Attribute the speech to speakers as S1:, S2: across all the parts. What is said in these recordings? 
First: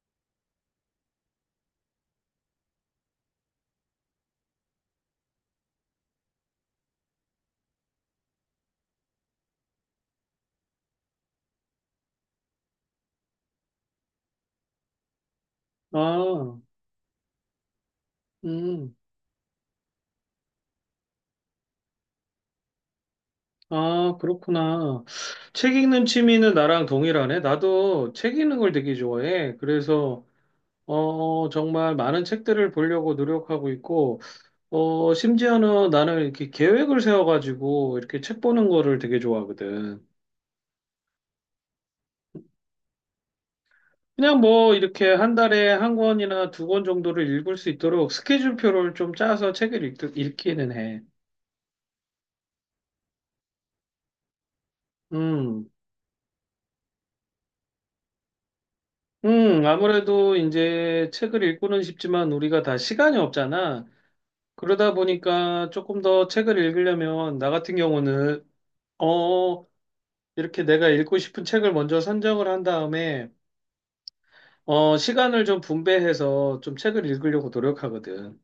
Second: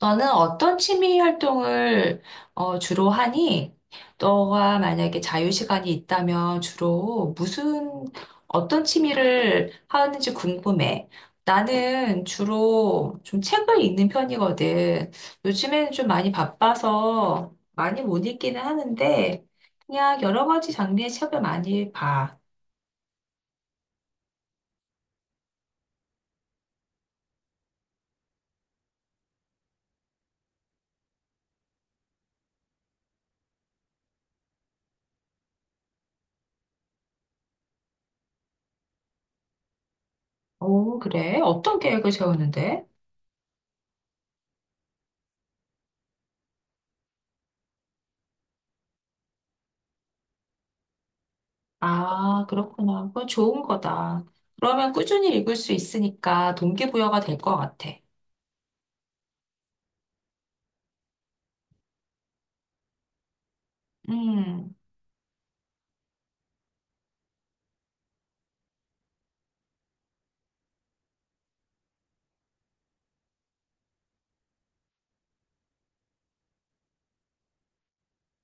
S1: 너는 어떤 취미 활동을 주로 하니? 너가 만약에 자유 시간이 있다면 주로 무슨 어떤 취미를 하는지 궁금해. 나는 주로 좀 책을 읽는 편이거든. 요즘에는 좀 많이
S2: 아,
S1: 바빠서 많이 못 읽기는
S2: 음,
S1: 하는데 그냥 여러 가지 장르의 책을 많이 봐.
S2: 아, 그렇구나. 책 읽는 취미는 나랑 동일하네. 나도 책 읽는 걸 되게 좋아해. 정말 많은 책들을 보려고 노력하고 있고, 심지어는 나는 이렇게 계획을 세워가지고 이렇게 책 보는 거를 되게 좋아하거든.
S1: 오, 그래? 어떤 계획을 세우는데?
S2: 그냥 뭐 이렇게 한 달에 한 권이나 두 권 정도를 읽을 수 있도록 스케줄표를 좀 짜서 책을 읽기는 해.
S1: 아, 그렇구나. 그건 좋은 거다. 그러면 꾸준히 읽을
S2: 음.
S1: 수 있으니까 동기부여가 될 것 같아.
S2: 아무래도 이제 책을 읽고는 싶지만 우리가 다 시간이 없잖아.
S1: 음.
S2: 그러다 보니까 조금 더 책을 읽으려면 나 같은 경우는 어, 이렇게 내가 읽고 싶은 책을 먼저 선정을 한 다음에 시간을 좀 분배해서 좀 책을 읽으려고 노력하거든.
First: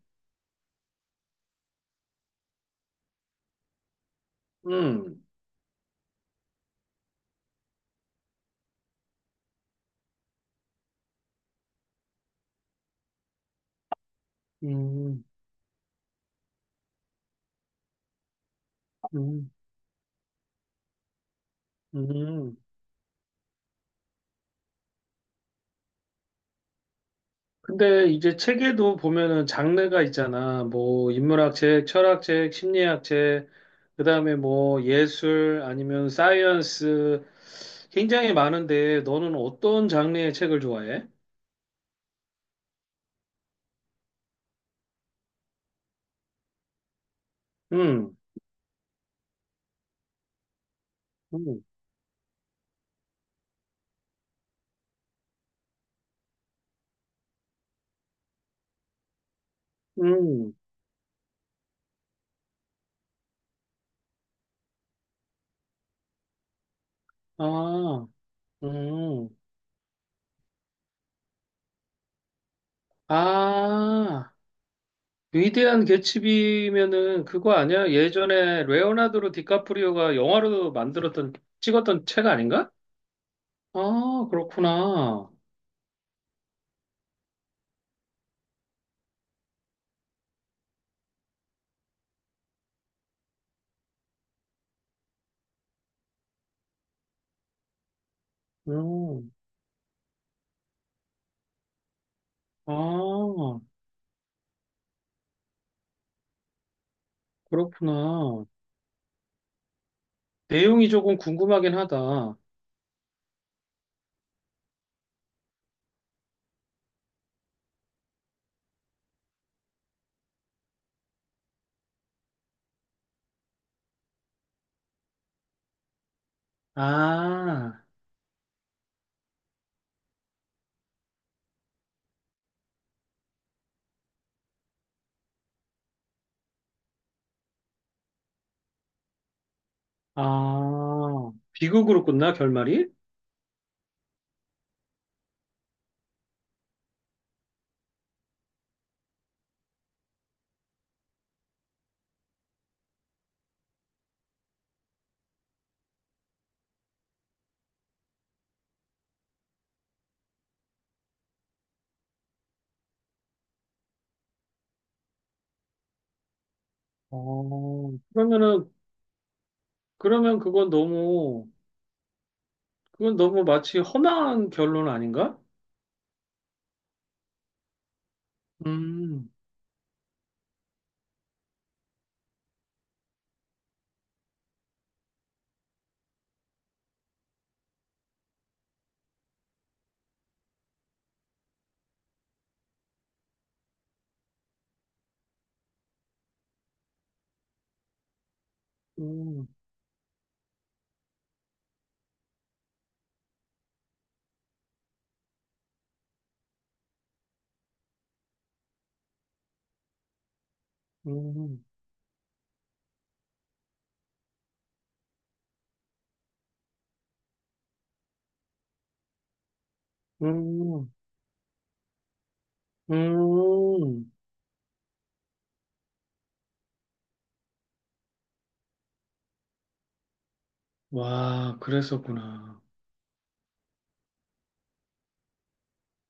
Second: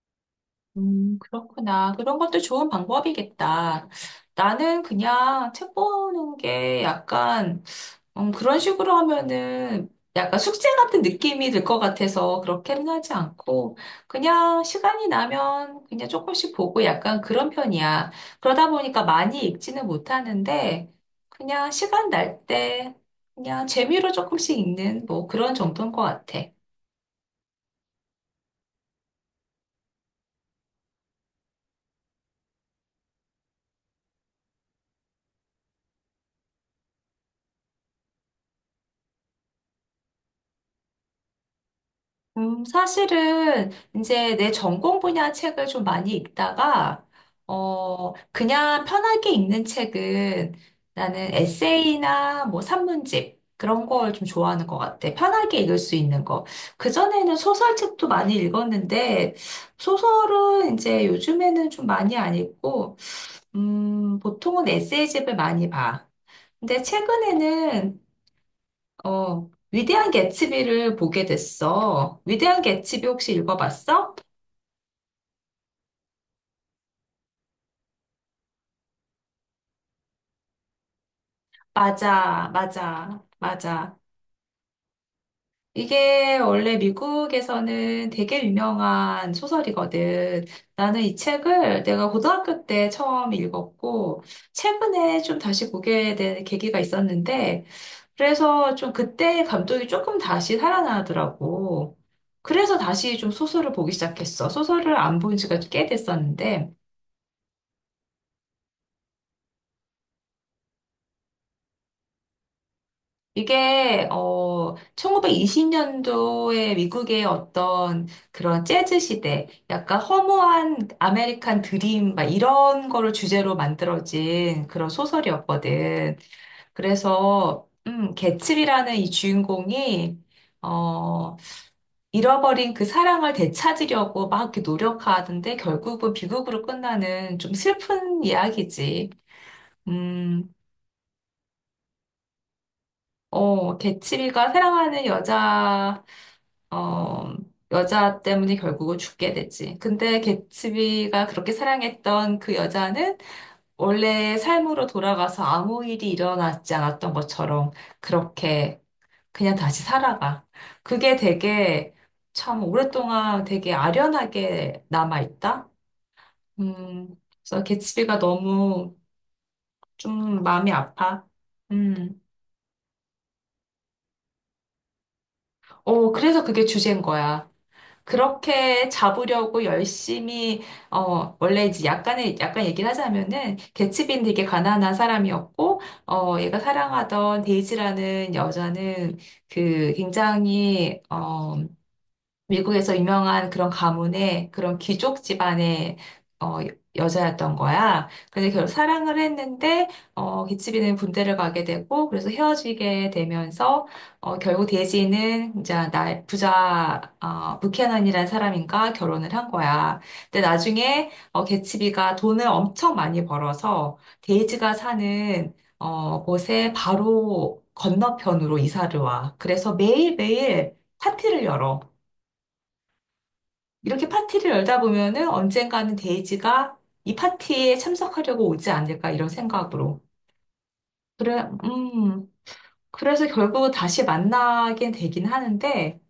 S1: 그렇구나. 그런 것도 좋은 방법이겠다. 나는
S2: 음.
S1: 그냥 책 보는 게 약간, 그런 식으로 하면은 약간 숙제 같은 느낌이 들 것 같아서 그렇게는 하지 않고, 그냥 시간이
S2: 음.
S1: 나면 그냥 조금씩 보고 약간 그런 편이야. 그러다 보니까 많이
S2: 음.
S1: 읽지는 못하는데, 그냥 시간 날
S2: 음.
S1: 때, 그냥 재미로 조금씩 읽는 뭐 그런 정도인 것 같아.
S2: 근데 이제 책에도 보면은 장르가 있잖아. 뭐 인문학 책, 철학 책, 심리학 책, 그다음에 뭐 예술 아니면 사이언스 굉장히 많은데 너는 어떤 장르의 책을 좋아해?
S1: 사실은 이제 내 전공 분야 책을 좀 많이 읽다가,
S2: 음.
S1: 그냥 편하게 읽는 책은 나는
S2: 음.
S1: 에세이나 뭐 산문집 그런 걸 좀 좋아하는 것 같아. 편하게 읽을 수 있는 거. 그전에는 소설책도 많이 읽었는데,
S2: 음.
S1: 소설은 이제 요즘에는 좀 많이 안 읽고, 보통은 에세이집을 많이 봐. 근데 최근에는
S2: 아. 음.
S1: 위대한 개츠비를 보게 됐어. 위대한 개츠비 혹시 읽어봤어?
S2: 아. 위대한 개츠비면은 그거 아니야? 예전에 레오나르도 디카프리오가 영화로 만들었던 찍었던 책
S1: 맞아,
S2: 아닌가?
S1: 맞아, 맞아.
S2: 아, 그렇구나.
S1: 이게 원래 미국에서는 되게 유명한 소설이거든. 나는 이 책을 내가 고등학교 때 처음 읽었고, 최근에 좀 다시 보게 된 계기가 있었는데, 그래서 좀
S2: 음.
S1: 그때 감독이 조금 다시 살아나더라고. 그래서 다시 좀
S2: 아,
S1: 소설을 보기 시작했어. 소설을 안 본 지가 꽤 됐었는데,
S2: 그렇구나. 내용이 조금 궁금하긴 하다.
S1: 이게 1920년도에 미국의 어떤 그런 재즈 시대, 약간 허무한 아메리칸 드림 막 이런 거를 주제로 만들어진 그런 소설이었거든. 그래서
S2: 아,
S1: 개츠비라는 이 주인공이 어 잃어버린 그 사랑을 되찾으려고 막 이렇게 노력하는데 결국은 비극으로 끝나는 좀 슬픈 이야기지. 음.
S2: 아, 비극으로 끝나, 결말이?
S1: 어, 개츠비가 사랑하는 여자 어, 여자 때문에 결국은 죽게 되지. 근데 개츠비가 그렇게 사랑했던 그 여자는 원래 삶으로 돌아가서 아무 일이 일어나지 않았던 것처럼 그렇게 그냥 다시 살아가. 그게 되게 참 오랫동안 되게 아련하게 남아있다. 음, 그래서
S2: 어,
S1: 개츠비가
S2: 그러면은,
S1: 너무
S2: 그러면
S1: 좀
S2: 그건
S1: 마음이 아파.
S2: 너무,
S1: 음,
S2: 그건 너무 마치 험한 결론 아닌가?
S1: 어, 그래서 그게 주제인 거야. 그렇게
S2: 음,
S1: 잡으려고 열심히 원래 이제 약간의 약간 얘기를 하자면은 개츠빈 되게 가난한 사람이었고 얘가 사랑하던 데이지라는 여자는 그 굉장히 미국에서 유명한 그런 가문의 그런 귀족 집안의 어, 여자였던 거야. 근데 결국 사랑을
S2: 음,
S1: 했는데 기치비는 군대를 가게 되고 그래서 헤어지게 되면서 결국 데이지는 이제 나 부자 어, 부캐넌이라는 사람인가 결혼을 한 거야. 근데 나중에
S2: 음,
S1: 개츠비가 돈을 엄청 많이 벌어서 데이지가 사는 곳에 바로 건너편으로 이사를 와. 그래서 매일매일
S2: 음,
S1: 파티를 열어. 이렇게
S2: 음.
S1: 파티를 열다 보면은 언젠가는 데이지가 이 파티에 참석하려고 오지 않을까 이런 생각으로. 그래,
S2: 와, 그랬었구나.
S1: 그래서 결국은 다시 만나게 되긴 하는데,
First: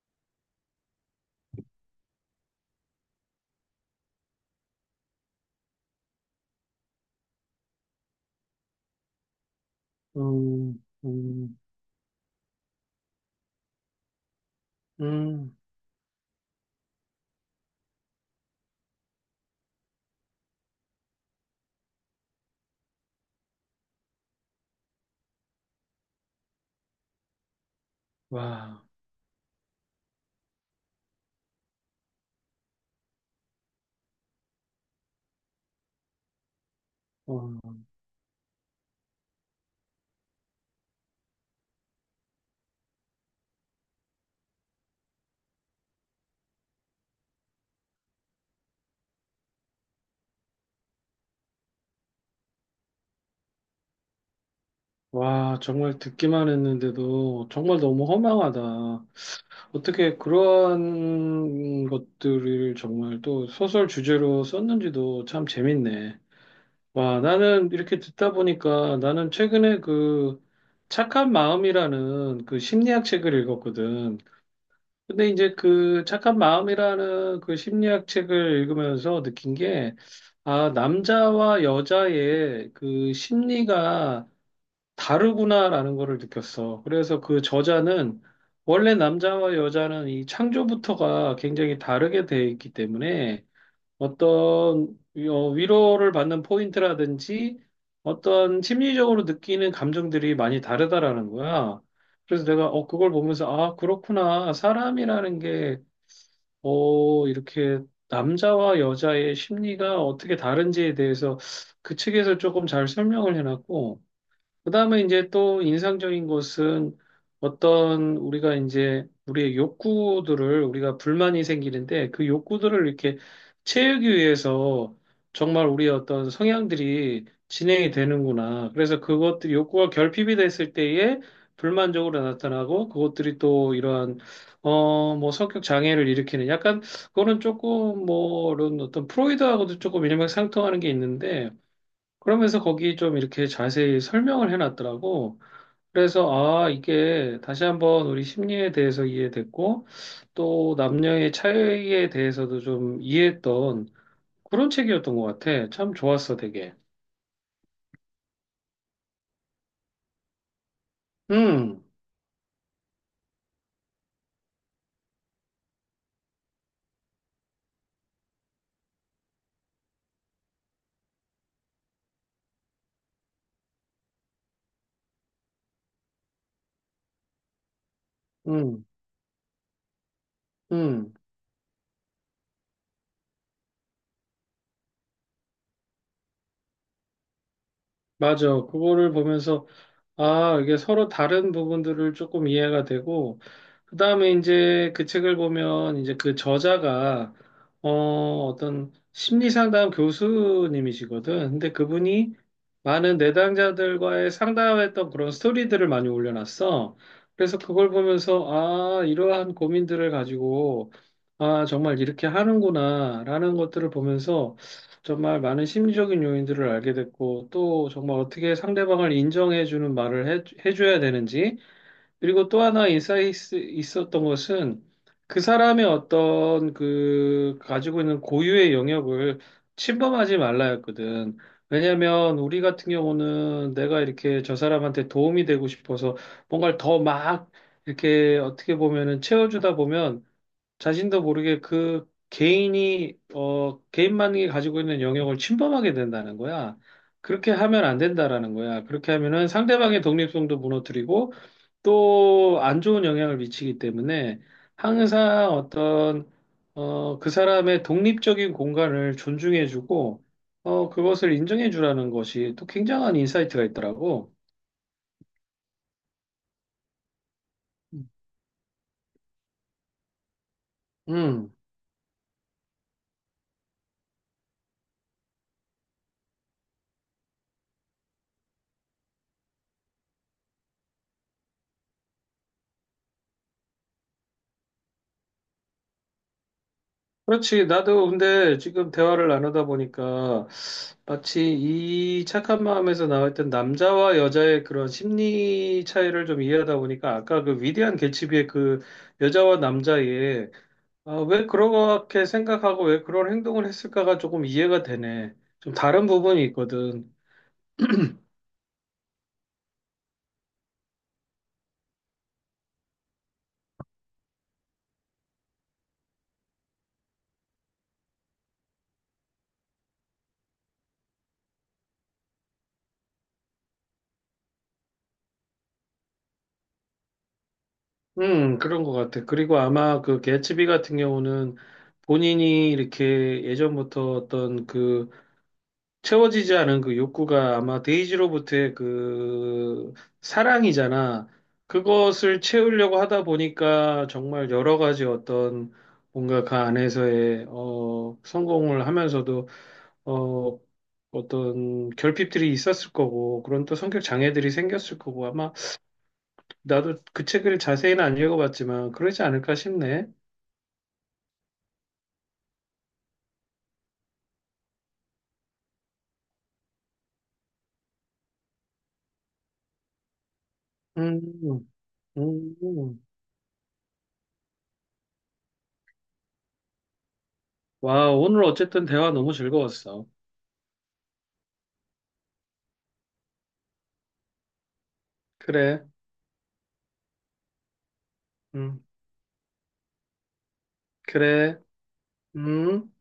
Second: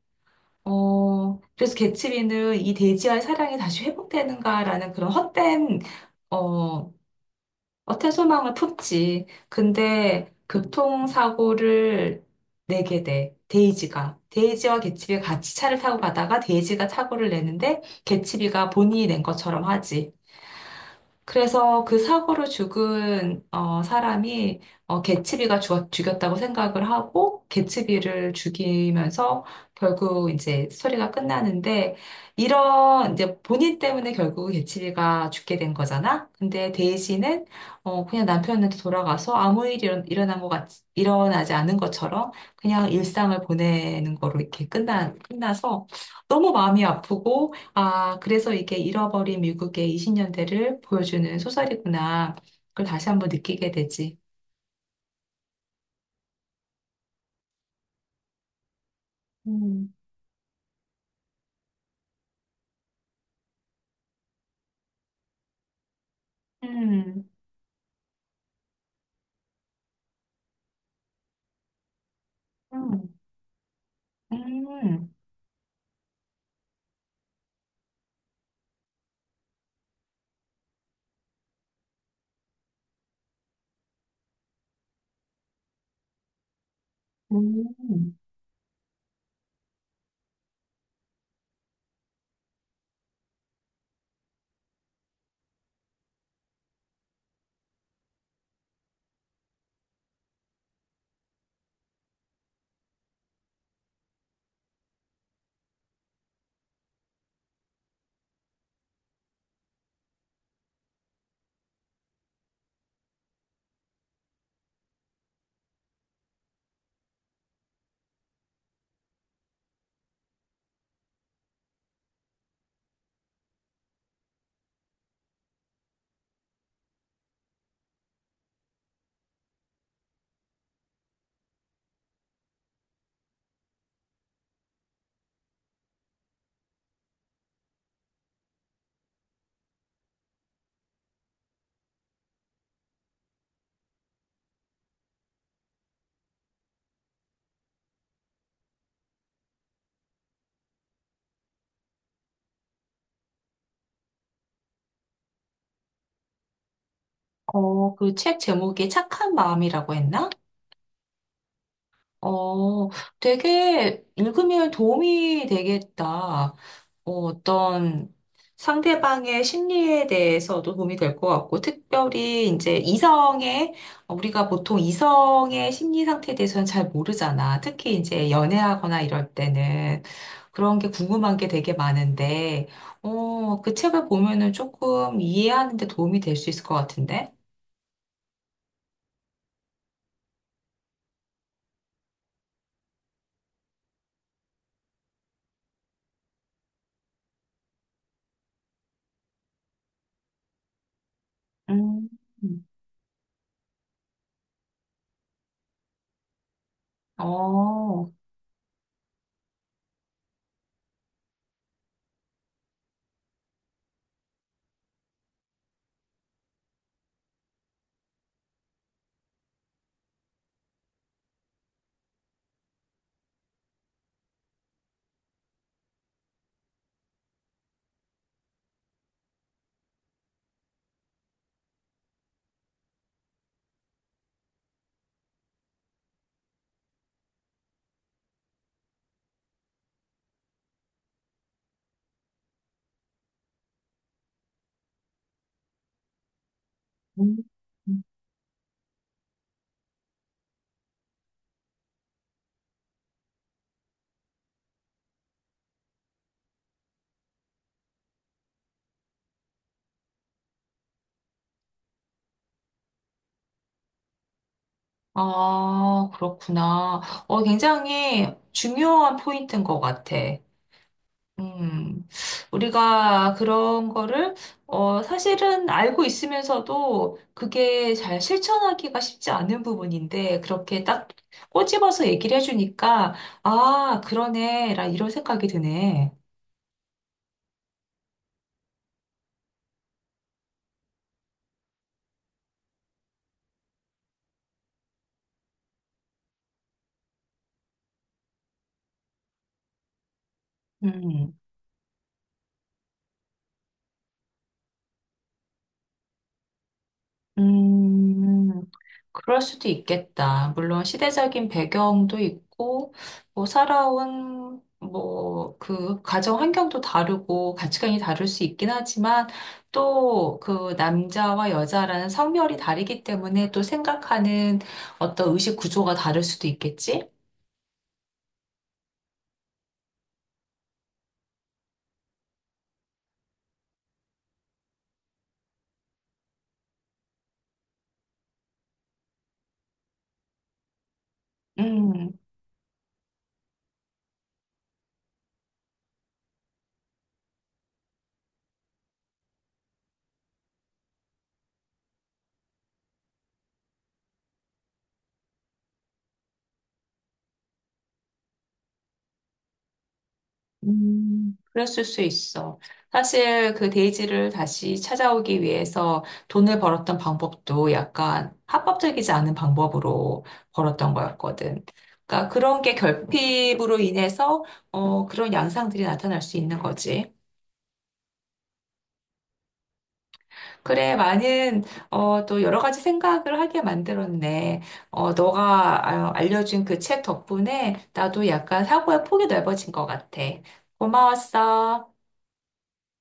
S1: 그래서 개츠비는 이 데이지와의 사랑이 다시 회복되는가라는 그런 헛된, 어, 헛된 소망을 품지. 근데
S2: 음, 음,
S1: 교통사고를 내게 돼. 데이지가. 데이지와 개츠비가 같이
S2: 음,
S1: 차를 타고 가다가 데이지가 사고를 내는데 개츠비가 본인이 낸 것처럼 하지. 그래서 그 사고로 죽은 사람이 죽였다고 생각을 하고 개츠비를
S2: 와,
S1: 죽이면서 결국 이제 스토리가 끝나는데 이런 이제 본인 때문에 결국 개츠비가 죽게 된 거잖아. 근데 데이지는
S2: 어,
S1: 그냥 남편한테 돌아가서 일어나지 않은 것처럼 그냥 일상을 보내는 거로 끝나서 너무 마음이 아프고 아, 그래서 이게 잃어버린 미국의 20년대를 보여주는 소설이구나. 그걸 다시 한번 느끼게 되지.
S2: 와, 정말 듣기만 했는데도 정말 너무 허망하다.
S1: 음.
S2: 어떻게 그런 것들을 정말 또 소설 주제로 썼는지도 참 재밌네. 와,
S1: 음,
S2: 나는 이렇게 듣다 보니까 나는 최근에 그 착한 마음이라는 그 심리학
S1: 음,
S2: 책을 읽었거든.
S1: 음,
S2: 근데 이제 그 착한 마음이라는 그 심리학 책을 읽으면서 느낀 게, 아, 남자와 여자의 그 심리가 다르구나라는 거를 느꼈어. 그래서 그
S1: 음.
S2: 저자는 원래 남자와 여자는 이 창조부터가 굉장히 다르게 돼 있기 때문에 위로를 받는 포인트라든지 어떤 심리적으로 느끼는 감정들이 많이 다르다라는 거야. 그래서 내가 그걸 보면서 아, 그렇구나. 사람이라는 게 이렇게 남자와 여자의 심리가 어떻게 다른지에 대해서 그 책에서 조금 잘 설명을 해놨고 그다음에 이제 또 인상적인 것은 어떤 우리가 이제 우리의 욕구들을 우리가 불만이 생기는데 그 욕구들을 이렇게 채우기 위해서 정말 우리의 어떤 성향들이 진행이 되는구나. 그래서 그것들이 욕구가 결핍이 됐을 때에 불만적으로 나타나고 그것들이 또 이러한 뭐 성격 장애를 일으키는 약간 그거는 조금 뭐 이런 어떤 프로이드하고도 조금 일맥상통하는 게 있는데 그러면서 거기 좀 이렇게 자세히 설명을 해놨더라고. 그래서, 아, 이게 다시 한번 우리 심리에 대해서 이해됐고, 또 남녀의 차이에 대해서도 좀 이해했던 그런 책이었던 것 같아. 참 좋았어, 되게.
S1: 어, 그 책 제목이 착한 마음이라고 했나?
S2: 음,
S1: 어, 되게 읽으면 도움이 되겠다. 어, 어떤 상대방의 심리에 대해서도 도움이 될 것 같고, 특별히 이제 이성의, 우리가 보통 이성의 심리 상태에 대해서는 잘 모르잖아. 특히 이제
S2: 음,
S1: 연애하거나 이럴 때는 그런 게
S2: 음.
S1: 궁금한 게 되게 많은데, 그 책을 보면은 조금 이해하는 데 도움이 될 수 있을 것 같은데?
S2: 맞아. 그거를 보면서 아, 이게 서로 다른 부분들을 조금 이해가 되고, 그 다음에 이제 그 책을 보면 이제 그 저자가, 어, 어떤 심리상담 교수님이시거든. 근데
S1: 음,
S2: 그분이 많은 내담자들과의 상담했던 그런 스토리들을 많이 올려놨어. 그래서 그걸
S1: 어,
S2: 보면서, 아, 이러한 고민들을 가지고, 아, 정말 이렇게 하는구나, 라는 것들을 보면서 정말 많은 심리적인 요인들을 알게 됐고, 또 정말 어떻게 상대방을 인정해주는 말을 해줘야 되는지, 그리고 또 하나 인사이트 있었던 것은 그 사람의 어떤 그 가지고 있는 고유의 영역을 침범하지 말라였거든. 왜냐하면 우리 같은 경우는 내가 이렇게 저 사람한테 도움이 되고 싶어서 뭔가를 더 막 이렇게 어떻게 보면은 채워주다 보면 자신도 모르게 그 개인이, 개인만이 가지고 있는 영역을 침범하게 된다는 거야.
S1: 음.
S2: 그렇게 하면 안 된다라는 거야. 그렇게 하면은 상대방의 독립성도 무너뜨리고 또 안 좋은 영향을 미치기 때문에 항상 어떤, 그 사람의 독립적인 공간을 존중해주고, 그것을 인정해주라는 것이 또 굉장한 인사이트가 있더라고.
S1: 아, 그렇구나. 어, 굉장히 중요한 포인트인 것 같아.
S2: 음.
S1: 음, 우리가 그런 거를, 사실은 알고 있으면서도 그게 잘 실천하기가 쉽지 않은 부분인데, 그렇게 딱 꼬집어서 얘기를 해주니까, 아, 그러네, 라 이런 생각이 드네.
S2: 그렇지. 나도 근데 지금 대화를 나누다 보니까 마치 이 착한 마음에서 나왔던 남자와 여자의 그런 심리 차이를 좀 이해하다 보니까 아까 그 위대한 개츠비의 그 여자와 남자의 아,
S1: 음,
S2: 왜 그렇게 생각하고 왜 그런 행동을 했을까가 조금 이해가 되네. 좀 다른 부분이 있거든.
S1: 음. 그럴 수도 있겠다. 물론 시대적인 배경도 있고, 뭐, 살아온, 뭐, 그, 가정 환경도 다르고, 가치관이 다를 수 있긴 하지만, 또, 그, 남자와 여자라는 성별이 다르기 때문에 또 생각하는 어떤 의식 구조가 다를 수도 있겠지?
S2: 그런 것 같아. 그리고 아마 그 개츠비 같은 경우는 본인이 이렇게 예전부터 어떤 그 채워지지 않은 그 욕구가 아마 데이지로부터의 그 사랑이잖아.
S1: 음.
S2: 그것을 채우려고 하다 보니까 정말 여러 가지 어떤 뭔가 그 안에서의 성공을 하면서도 어 어떤 결핍들이 있었을 거고 그런 또 성격 장애들이 생겼을 거고 아마 나도 그 책을 자세히는 안 읽어봤지만 그러지 않을까 싶네.
S1: 그랬을 수 있어. 사실 그 데이지를 다시 찾아오기 위해서 돈을 벌었던 방법도 약간 합법적이지 않은 방법으로 벌었던
S2: 음,
S1: 거였거든.
S2: 음.
S1: 그러니까 그런 게
S2: 음.
S1: 결핍으로 인해서 그런 양상들이 나타날 수 있는 거지.
S2: 와, 오늘 어쨌든 대화 너무 즐거웠어.
S1: 그래, 많은 또 여러 가지 생각을 하게 만들었네.
S2: 그래.
S1: 너가 알려준 그 책 덕분에 나도 약간
S2: 음,
S1: 사고의 폭이 넓어진 것 같아.
S2: 그래.
S1: 고마웠어.
S2: 음.